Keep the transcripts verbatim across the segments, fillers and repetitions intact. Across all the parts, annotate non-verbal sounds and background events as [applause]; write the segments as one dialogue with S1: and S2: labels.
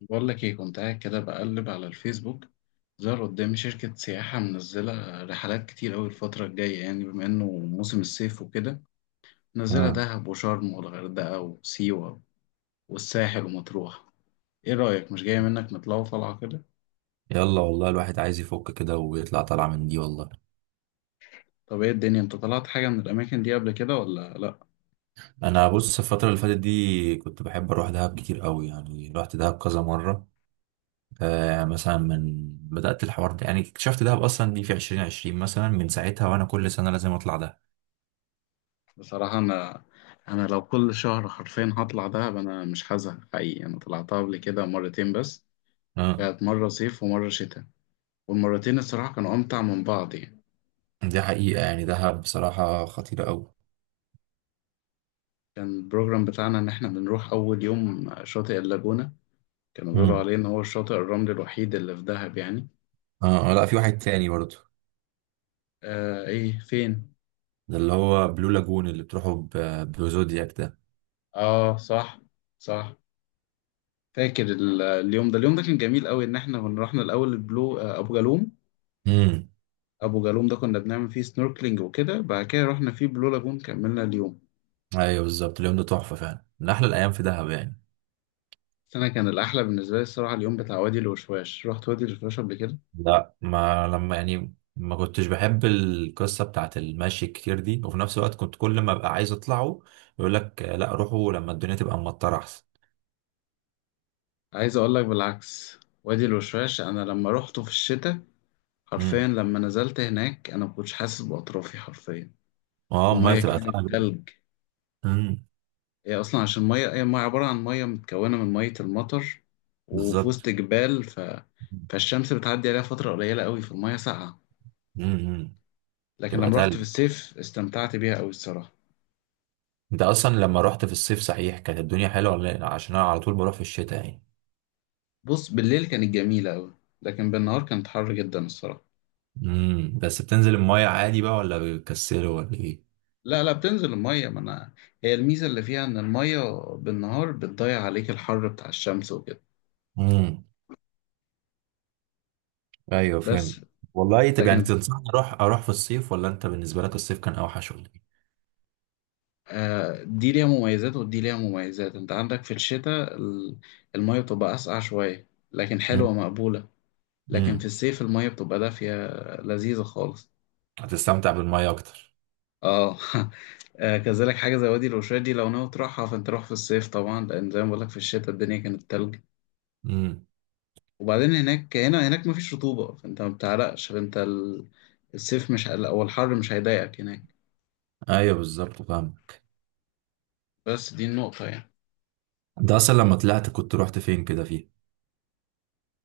S1: بقول لك ايه، كنت قاعد كده بقلب على الفيسبوك. ظهر قدامي شركة سياحة منزلة رحلات كتير أوي الفترة الجاية، يعني بما إنه موسم الصيف وكده. منزلة
S2: آه.
S1: دهب وشرم والغردقة وسيوة والساحل ومطروح. ايه رأيك مش جاية منك نطلعوا طلعة كده؟
S2: يلا والله الواحد عايز يفك كده ويطلع طالعة من دي والله.
S1: طب ايه الدنيا، انت طلعت حاجة من الأماكن دي قبل كده ولا لأ؟
S2: انا بص، الفترة اللي فاتت دي كنت بحب اروح دهب كتير قوي، يعني رحت دهب كذا مرة. آه، مثلا من بدأت الحوار ده، يعني اكتشفت دهب اصلا دي في عشرين عشرين، مثلا من ساعتها وانا كل سنة لازم اطلع دهب.
S1: بصراحة أنا أنا لو كل شهر حرفيا هطلع دهب أنا مش هزهق حقيقي. أنا طلعتها قبل كده مرتين بس.
S2: آه.
S1: كانت مرة صيف ومرة شتاء، والمرتين الصراحة كانوا أمتع من بعض يعني.
S2: دي حقيقة، يعني دهب بصراحة خطيرة قوي.
S1: كان البروجرام بتاعنا إن إحنا بنروح أول يوم شاطئ اللاجونة. كانوا بيقولوا
S2: مم.
S1: عليه إن هو الشاطئ الرملي الوحيد اللي في دهب يعني.
S2: اه آه، لا، في واحد تاني برضه.
S1: آه إيه فين؟
S2: ده اللي هو بلو لاجون اللي بتروحوا ب- بزودياك ده.
S1: آه صح. صح. فاكر ال- اليوم ده اليوم ده كان جميل قوي، إن إحنا كنا رحنا الأول البلو آه أبو جالوم
S2: امم.
S1: أبو جالوم ده كنا بنعمل فيه سنوركلينج وكده، بعد كده رحنا فيه بلو لاجون كملنا اليوم.
S2: ايوه بالظبط، اليوم ده تحفة فعلا، من احلى الايام في دهب يعني.
S1: بس أنا كان الأحلى بالنسبة لي الصراحة اليوم بتاع وادي الوشواش. رحت وادي الوشواش قبل كده.
S2: لا ما لما، يعني ما كنتش بحب القصة بتاعت المشي الكتير دي، وفي نفس الوقت كنت كل ما ابقى عايز اطلعه يقول لك آه، لا روحوا لما الدنيا تبقى مطرة احسن.
S1: عايز أقول لك بالعكس، وادي الوشواش أنا لما روحته في الشتاء حرفيا
S2: امم.
S1: لما نزلت هناك انا ما كنتش حاسس باطرافي حرفيا.
S2: اه، المية
S1: الميه
S2: تبقى
S1: كانت
S2: تقل.
S1: تلج.
S2: امم.
S1: هي اصلا عشان ميه، هي ميه عباره عن ميه متكونه من ميه المطر وفي وسط
S2: بالظبط.
S1: جبال ف... فالشمس بتعدي عليها فتره قليله قوي فالميه ساقعه.
S2: امم.
S1: لكن
S2: تبقى
S1: لما رحت في
S2: تقل.
S1: الصيف استمتعت بيها قوي الصراحه.
S2: انت اصلا لما رحت في الصيف صحيح كانت الدنيا حلوة ولا لأ؟ عشان انا على طول بروح في الشتاء يعني.
S1: بص، بالليل كانت جميله قوي، لكن بالنهار كانت حر جدا الصراحه.
S2: امم، بس بتنزل المية عادي بقى ولا بيكسلوا ولا ايه؟
S1: لا لا، بتنزل الميه، ما انا هي الميزه اللي فيها ان الميه بالنهار بتضيع عليك الحر بتاع الشمس وكده.
S2: امم. ايوه فهمت.
S1: بس
S2: والله طب، يعني
S1: لكن
S2: تنصحني اروح اروح في الصيف، ولا انت بالنسبة لك الصيف كان اوحش ولا إيه؟
S1: آه، دي ليها مميزات ودي ليها مميزات، انت عندك في الشتاء ال- المية بتبقى أسقع شوية لكن حلوة
S2: مم.
S1: مقبولة. لكن في
S2: مم.
S1: الصيف المية بتبقى دافية لذيذة خالص.
S2: هتستمتع بالمية اكتر.
S1: اه. [laughs] آه، كذلك حاجة زي وادي الوشاش دي لو ناوي تروحها فانت روح في الصيف طبعا، لأن زي ما بقولك في الشتاء الدنيا كانت تلج.
S2: مم.
S1: وبعدين هناك، هنا هناك مفيش رطوبة فانت ما بتعرقش، فانت ال- الصيف مش، أو الحر مش هيضايقك هناك.
S2: ايوه بالظبط فاهمك.
S1: بس دي النقطة يعني.
S2: انت اصلا لما طلعت كنت رحت فين كده فيه؟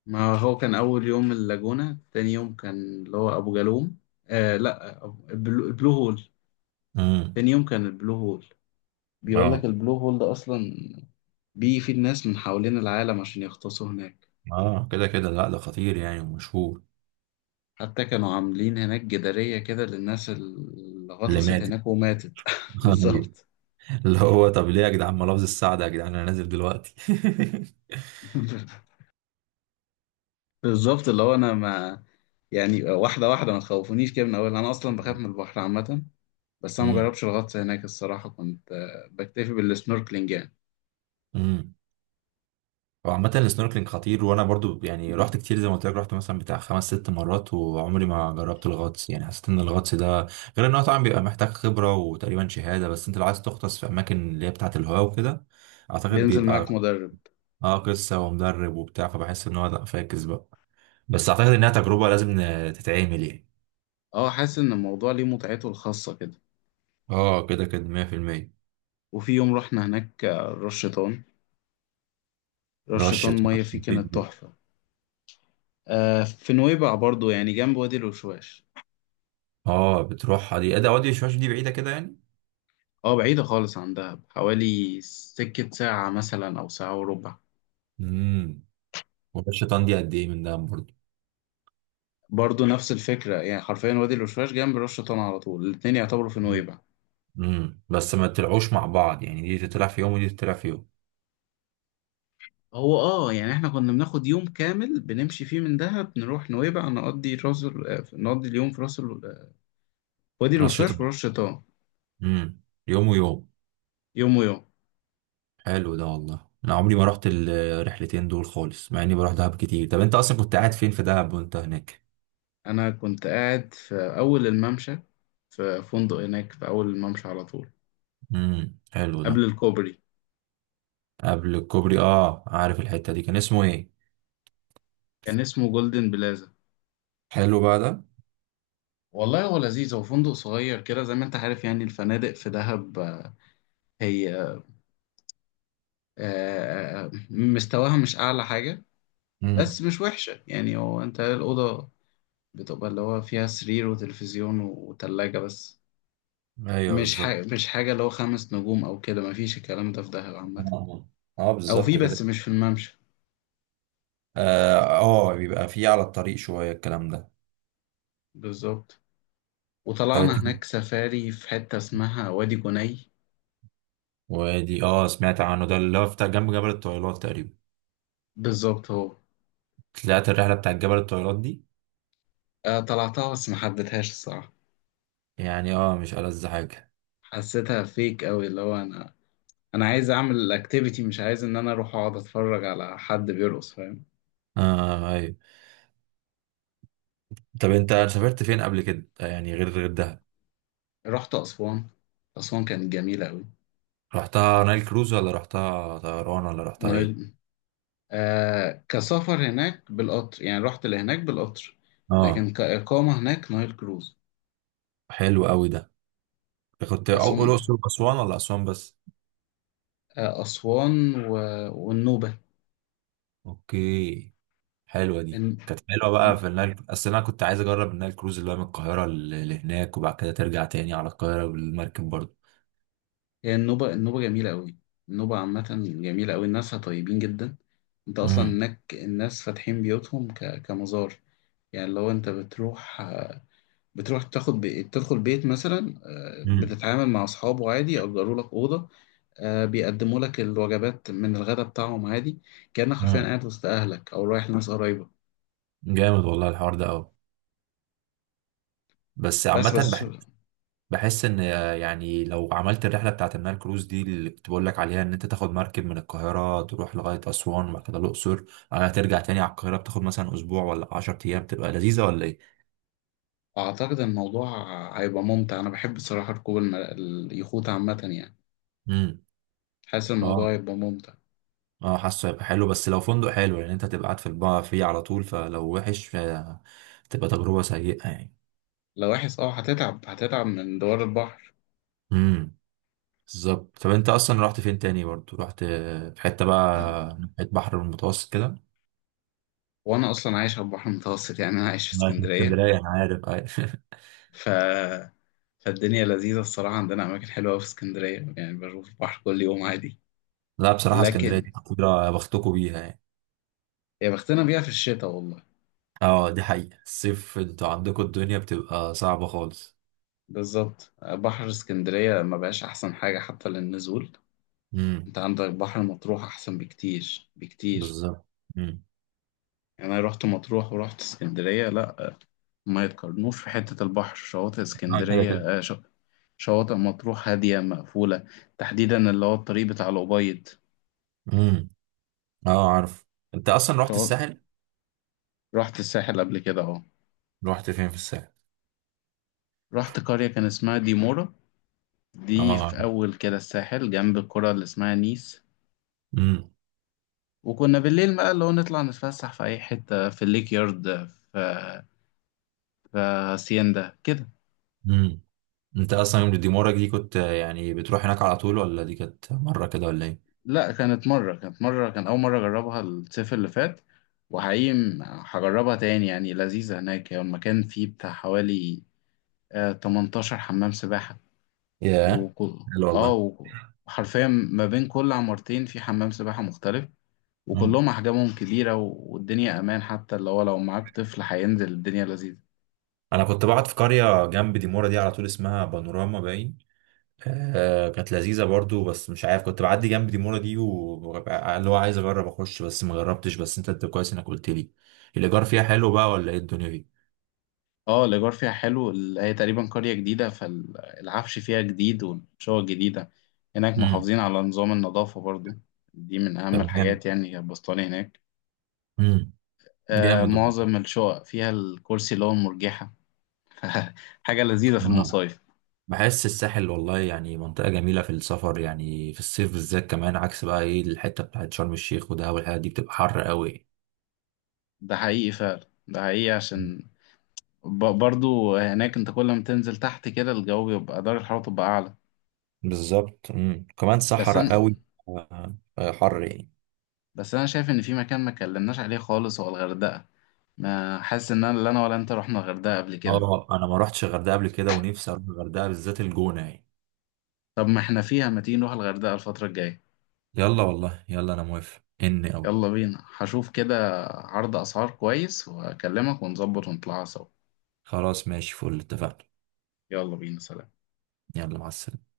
S1: ما هو كان أول يوم اللاجونة، تاني يوم كان اللي هو أبو جالوم. آه لأ، أبو- البلو, البلو هول.
S2: امم.
S1: تاني يوم كان البلو هول. بيقول لك
S2: اه.
S1: البلو هول ده أصلا بيجي فيه الناس من حوالين العالم عشان يغطسوا هناك.
S2: اه كده كده، لا ده خطير يعني ومشهور.
S1: حتى كانوا عاملين هناك جدارية كده للناس اللي
S2: اللي
S1: غطست
S2: مات [laughs]
S1: هناك وماتت. [laughs]
S2: أيوة.
S1: بالظبط.
S2: اللي هو طب ليه يا جدعان ما لفظ السعد يا جدعان، انا نازل دلوقتي.
S1: [laughs] بالظبط. اللي هو أنا ما يعني واحدة واحدة، ما تخوفونيش كده من أول، أنا أصلا بخاف من البحر عامة. بس أنا مجربش
S2: [laughs]
S1: الغطس هناك الصراحة، كنت آه، بكتفي بالسنوركلينج يعني.
S2: امم. هو عامة السنوركلينج خطير، وانا برضو يعني رحت كتير زي ما قلت لك، رحت مثلا بتاع خمس ست مرات وعمري ما جربت الغطس. يعني حسيت ان الغطس ده، غير ان هو طبعا بيبقى محتاج خبرة وتقريبا شهادة، بس انت لو عايز تغطس في اماكن اللي هي بتاعة الهواء وكده اعتقد
S1: بينزل معاك
S2: بيبقى
S1: مدرب.
S2: اه قصة ومدرب وبتاع، فبحس ان هو لا فاكس بقى. بس اعتقد انها تجربة لازم ن- تتعمل يعني.
S1: اه، حاسس ان الموضوع ليه متعته الخاصة كده.
S2: اه كده كده مية في المية.
S1: وفي يوم رحنا هناك آه، راس شيطان راس
S2: رشة.
S1: شيطان مية فيه كانت تحفة. آه في نويبع برضو، يعني جنب وادي الوشواش.
S2: اه بتروحها دي ادي اودي شوية، دي بعيدة كده يعني.
S1: اه بعيدة خالص عن دهب، حوالي سكة ساعة مثلا أو ساعة وربع.
S2: امم. ورشة دي قد ايه من ده برضو؟
S1: برضو نفس الفكرة، يعني حرفيا وادي الوشواش جنب راس شيطان على طول، الاتنين يعتبروا في نويبع.
S2: امم، بس ما تطلعوش مع بعض يعني، دي تطلع في يوم ودي تطلع في يوم.
S1: هو اه يعني احنا كنا بناخد يوم كامل بنمشي فيه من دهب نروح نويبع، نقضي راس ال- آه، نقضي اليوم في راس ال- آه، وادي الوشواش في راس
S2: أنشطة.
S1: شيطان.
S2: امم. يوم ويوم.
S1: يوم ويوم.
S2: حلو ده والله، أنا عمري ما رحت الرحلتين دول خالص مع إني بروح دهب كتير. طب أنت أصلا كنت قاعد فين في دهب وأنت هناك؟
S1: أنا كنت قاعد في أول الممشى، في فندق هناك في أول الممشى على طول
S2: امم، حلو ده.
S1: قبل الكوبري.
S2: قبل الكوبري، أه عارف الحتة دي، كان اسمه إيه؟
S1: كان اسمه جولدن بلازا.
S2: حلو بقى ده.
S1: والله هو لذيذ، هو فندق صغير كده زي ما أنت عارف، يعني الفنادق في دهب آه، هي آه، آه، مستواها مش أعلى حاجة، بس
S2: امم.
S1: مش وحشة يعني. هو أنت الأوضة بتبقى اللي هو فيها سرير وتلفزيون وتلاجة بس.
S2: أيوه
S1: مش
S2: بالظبط.
S1: حاجة، مش حاجة اللي هو خمس نجوم أو كده، مفيش الكلام ده في دهب عامة.
S2: اه آه،
S1: أو في،
S2: بالظبط كده.
S1: بس مش في الممشى.
S2: اه آه، بيبقى فيه على الطريق شوية الكلام ده.
S1: بالظبط.
S2: طب أنت،
S1: وطلعنا هناك سفاري في حتة اسمها وادي جني.
S2: وادي، أه سمعت عنه ده، اللي هو بتاع جنب جبل الطويلات تقريبا.
S1: بالظبط هو.
S2: طلعت الرحلة بتاعت جبل الطويلات دي؟
S1: آه، طلعتها بس ما حبيتهاش الصراحة،
S2: يعني اه مش ألذ حاجة.
S1: حسيتها فيك أوي. اللي هو أنا أنا عايز أعمل الأكتيفيتي، مش عايز إن أنا أروح أقعد أتفرج على حد بيرقص، فاهم.
S2: اه ايوه. طب انت سافرت فين قبل كده، يعني غير غير دهب؟
S1: رحت أسوان. أسوان كانت جميلة أوي.
S2: رحتها نايل كروز، ولا رحتها طيران، ولا رحتها ايه؟
S1: نايل. آه كسفر هناك بالقطر، يعني رحت لهناك بالقطر،
S2: اه
S1: لكن كإقامة هناك نايل كروز.
S2: حلو قوي ده. كنت أو-
S1: بس
S2: أو
S1: هم.
S2: الأقصر وأسوان، ولا أسوان بس؟
S1: آه أسوان و... والنوبة.
S2: اوكي. حلوة دي، كانت حلوة بقى في النايل، اصل انا كنت عايز اجرب النايل كروز اللي هو من القاهرة ل- لهناك، وبعد كده ترجع تاني على القاهرة بالمركب برضه.
S1: هي النوبة النوبة جميلة أوي. النوبة عامة جميلة أوي، الناسها طيبين جدا. أنت أصلا
S2: امم.
S1: هناك الناس فاتحين بيوتهم ك... كمزار. يعني لو أنت بتروح، بتروح تاخد بي... تدخل بيت مثلا، آه،
S2: امم.
S1: بتتعامل مع أصحابه عادي، يأجروا لك أوضة، آه، بيقدموا لك الوجبات من الغداء بتاعهم عادي، كأنك حرفيا
S2: امم.
S1: قاعد وسط أهلك أو رايح لناس قريبة.
S2: جامد والله الحوار ده قوي. بس
S1: بس
S2: عامة
S1: بس
S2: بحس، بحس ان، يعني لو عملت الرحله بتاعت النايل كروز دي اللي كنت بقول لك عليها، ان انت تاخد مركب من القاهره تروح لغايه اسوان وبعد كده الاقصر، بعدها ترجع تاني على القاهره، بتاخد مثلا اسبوع ولا عشر أيام ايام، تبقى لذيذه ولا ايه؟
S1: أعتقد الموضوع هيبقى ممتع. أنا بحب الصراحة ركوب الم... اليخوت عامة يعني.
S2: امم.
S1: حاسس
S2: اه.
S1: الموضوع هيبقى ممتع.
S2: اه حاسه هيبقى حلو، بس لو فندق حلو يعني، انت هتبقى قاعد في البا فيه على طول، فلو وحش فتبقى تجربه سيئه يعني.
S1: لو وحش اه هتتعب، هتتعب من دوار البحر.
S2: امم. بالظبط. طب انت اصلا رحت فين تاني برضه، رحت في حته بقى، ناحيه بحر المتوسط كده؟
S1: وانا اصلا عايش على البحر المتوسط، يعني انا عايش في
S2: ما في
S1: اسكندريه.
S2: اسكندريه انا عارف. [laughs]
S1: ف... فالدنيا لذيذه الصراحه، عندنا اماكن حلوه أوي في اسكندريه، يعني بشوف البحر كل يوم عادي.
S2: لا بصراحة اسكندرية
S1: لكن
S2: دي محظوظة بختكوا بيها يعني.
S1: يا بختنا بيها في الشتاء والله.
S2: اه دي حقيقة، الصيف انتوا عندكوا الدنيا بتبقى صعبة خالص.
S1: بالظبط، بحر اسكندريه ما بقاش احسن حاجه حتى للنزول.
S2: امم.
S1: انت عندك بحر مطروح احسن بكتير بكتير.
S2: بالظبط. امم.
S1: يعني انا رحت مطروح ورحت اسكندريه، لا ما يتقارنوش. في حتة البحر شواطئ
S2: اه كده كده.
S1: اسكندرية آه، ش- شواطئ مطروح هادية مقفولة، تحديدا اللي هو الطريق بتاع الأبيض.
S2: امم. اه عارف. انت اصلا رحت
S1: شواطئ
S2: الساحل؟
S1: رحت الساحل قبل كده أهو.
S2: رحت فين في الساحل؟
S1: رحت قرية كان اسمها ديمورا، دي
S2: اه
S1: في
S2: عارف.
S1: أول كده الساحل جنب القرى اللي اسمها نيس.
S2: امم.
S1: وكنا بالليل بقى اللي هو نطلع نتفسح في أي حتة، في الليك يارد، في في هاسيندا كده.
S2: امم. انت اصلا يوم ديمورك دي كنت آه، يعني بتروح هناك على طول، ولا دي كانت مرة كده ولا ايه؟
S1: لا كانت مرة، كانت مرة كان أول مرة أجربها الصيف اللي فات. وحقيقي م- هجربها تاني، يعني لذيذة هناك. هي المكان فيه بتاع حوالي آه، تمنتاشر حمام سباحة.
S2: ياه.
S1: وكل
S2: حلو
S1: اه
S2: والله.
S1: و- وحرفيا ما بين كل عمارتين في حمام سباحة مختلف،
S2: مم.
S1: وكلهم أحجامهم كبيرة و- والدنيا أمان، حتى اللي هو لو معاك طفل هينزل الدنيا لذيذة.
S2: انا كنت بقعد في قرية جنب ديمورا دي على طول، اسمها بانوراما باين. آه كانت لذيذة برضو، بس مش عارف، كنت بعدي جنب ديمورا دي وببقى اللي هو عايز أجرب أخش بس ما جربتش، بس أنت أنت كويس إنك قلت لي. الإيجار فيها حلو بقى ولا إيه الدنيا دي؟
S1: اه الإيجار فيها حلو. ال- هي تقريبا قرية جديدة، فالعفش فيها جديد والشقق جديدة. هناك
S2: امم.
S1: محافظين على نظام النظافة برضو، دي من أهم
S2: طب جامد.
S1: الحاجات، يعني هي البسطاني هناك.
S2: امم.
S1: آه
S2: جامد والله.
S1: معظم الشقق فيها الكرسي اللي هو المرجحة. [laughs] حاجة لذيذة في
S2: آه.
S1: المصايف.
S2: بحس الساحل والله يعني منطقة جميلة في السفر، يعني في الصيف بالذات، كمان عكس بقى إيه الحتة بتاعت شرم الشيخ ودهب والحاجات دي بتبقى حر قوي.
S1: ده حقيقي فعلا. ده حقيقي
S2: مم.
S1: عشان ب- برضو هناك انت كل ما تنزل تحت كده الجو بيبقى، درجة الحرارة تبقى أعلى.
S2: بالظبط. امم، كمان
S1: بس أنا
S2: صحراء قوي. آه، آه، حر يعني.
S1: بس أنا شايف إن في مكان ما اتكلمناش عليه خالص، هو الغردقة. ما حاسس إن أنا لا أنا ولا أنت رحنا الغردقة قبل كده.
S2: اه انا ما رحتش الغردقه قبل كده، ونفسي اروح الغردقه، بالذات الجونه يعني.
S1: طب ما احنا فيها، ما تيجي نروح الغردقة الفترة الجاية.
S2: يلا والله، يلا انا موافق اني اوي.
S1: يلا بينا، هشوف كده عرض أسعار كويس وأكلمك ونظبط ونطلعها سوا.
S2: خلاص ماشي، فل اتفقنا.
S1: يلا بينا، سلام.
S2: يلا مع السلامة.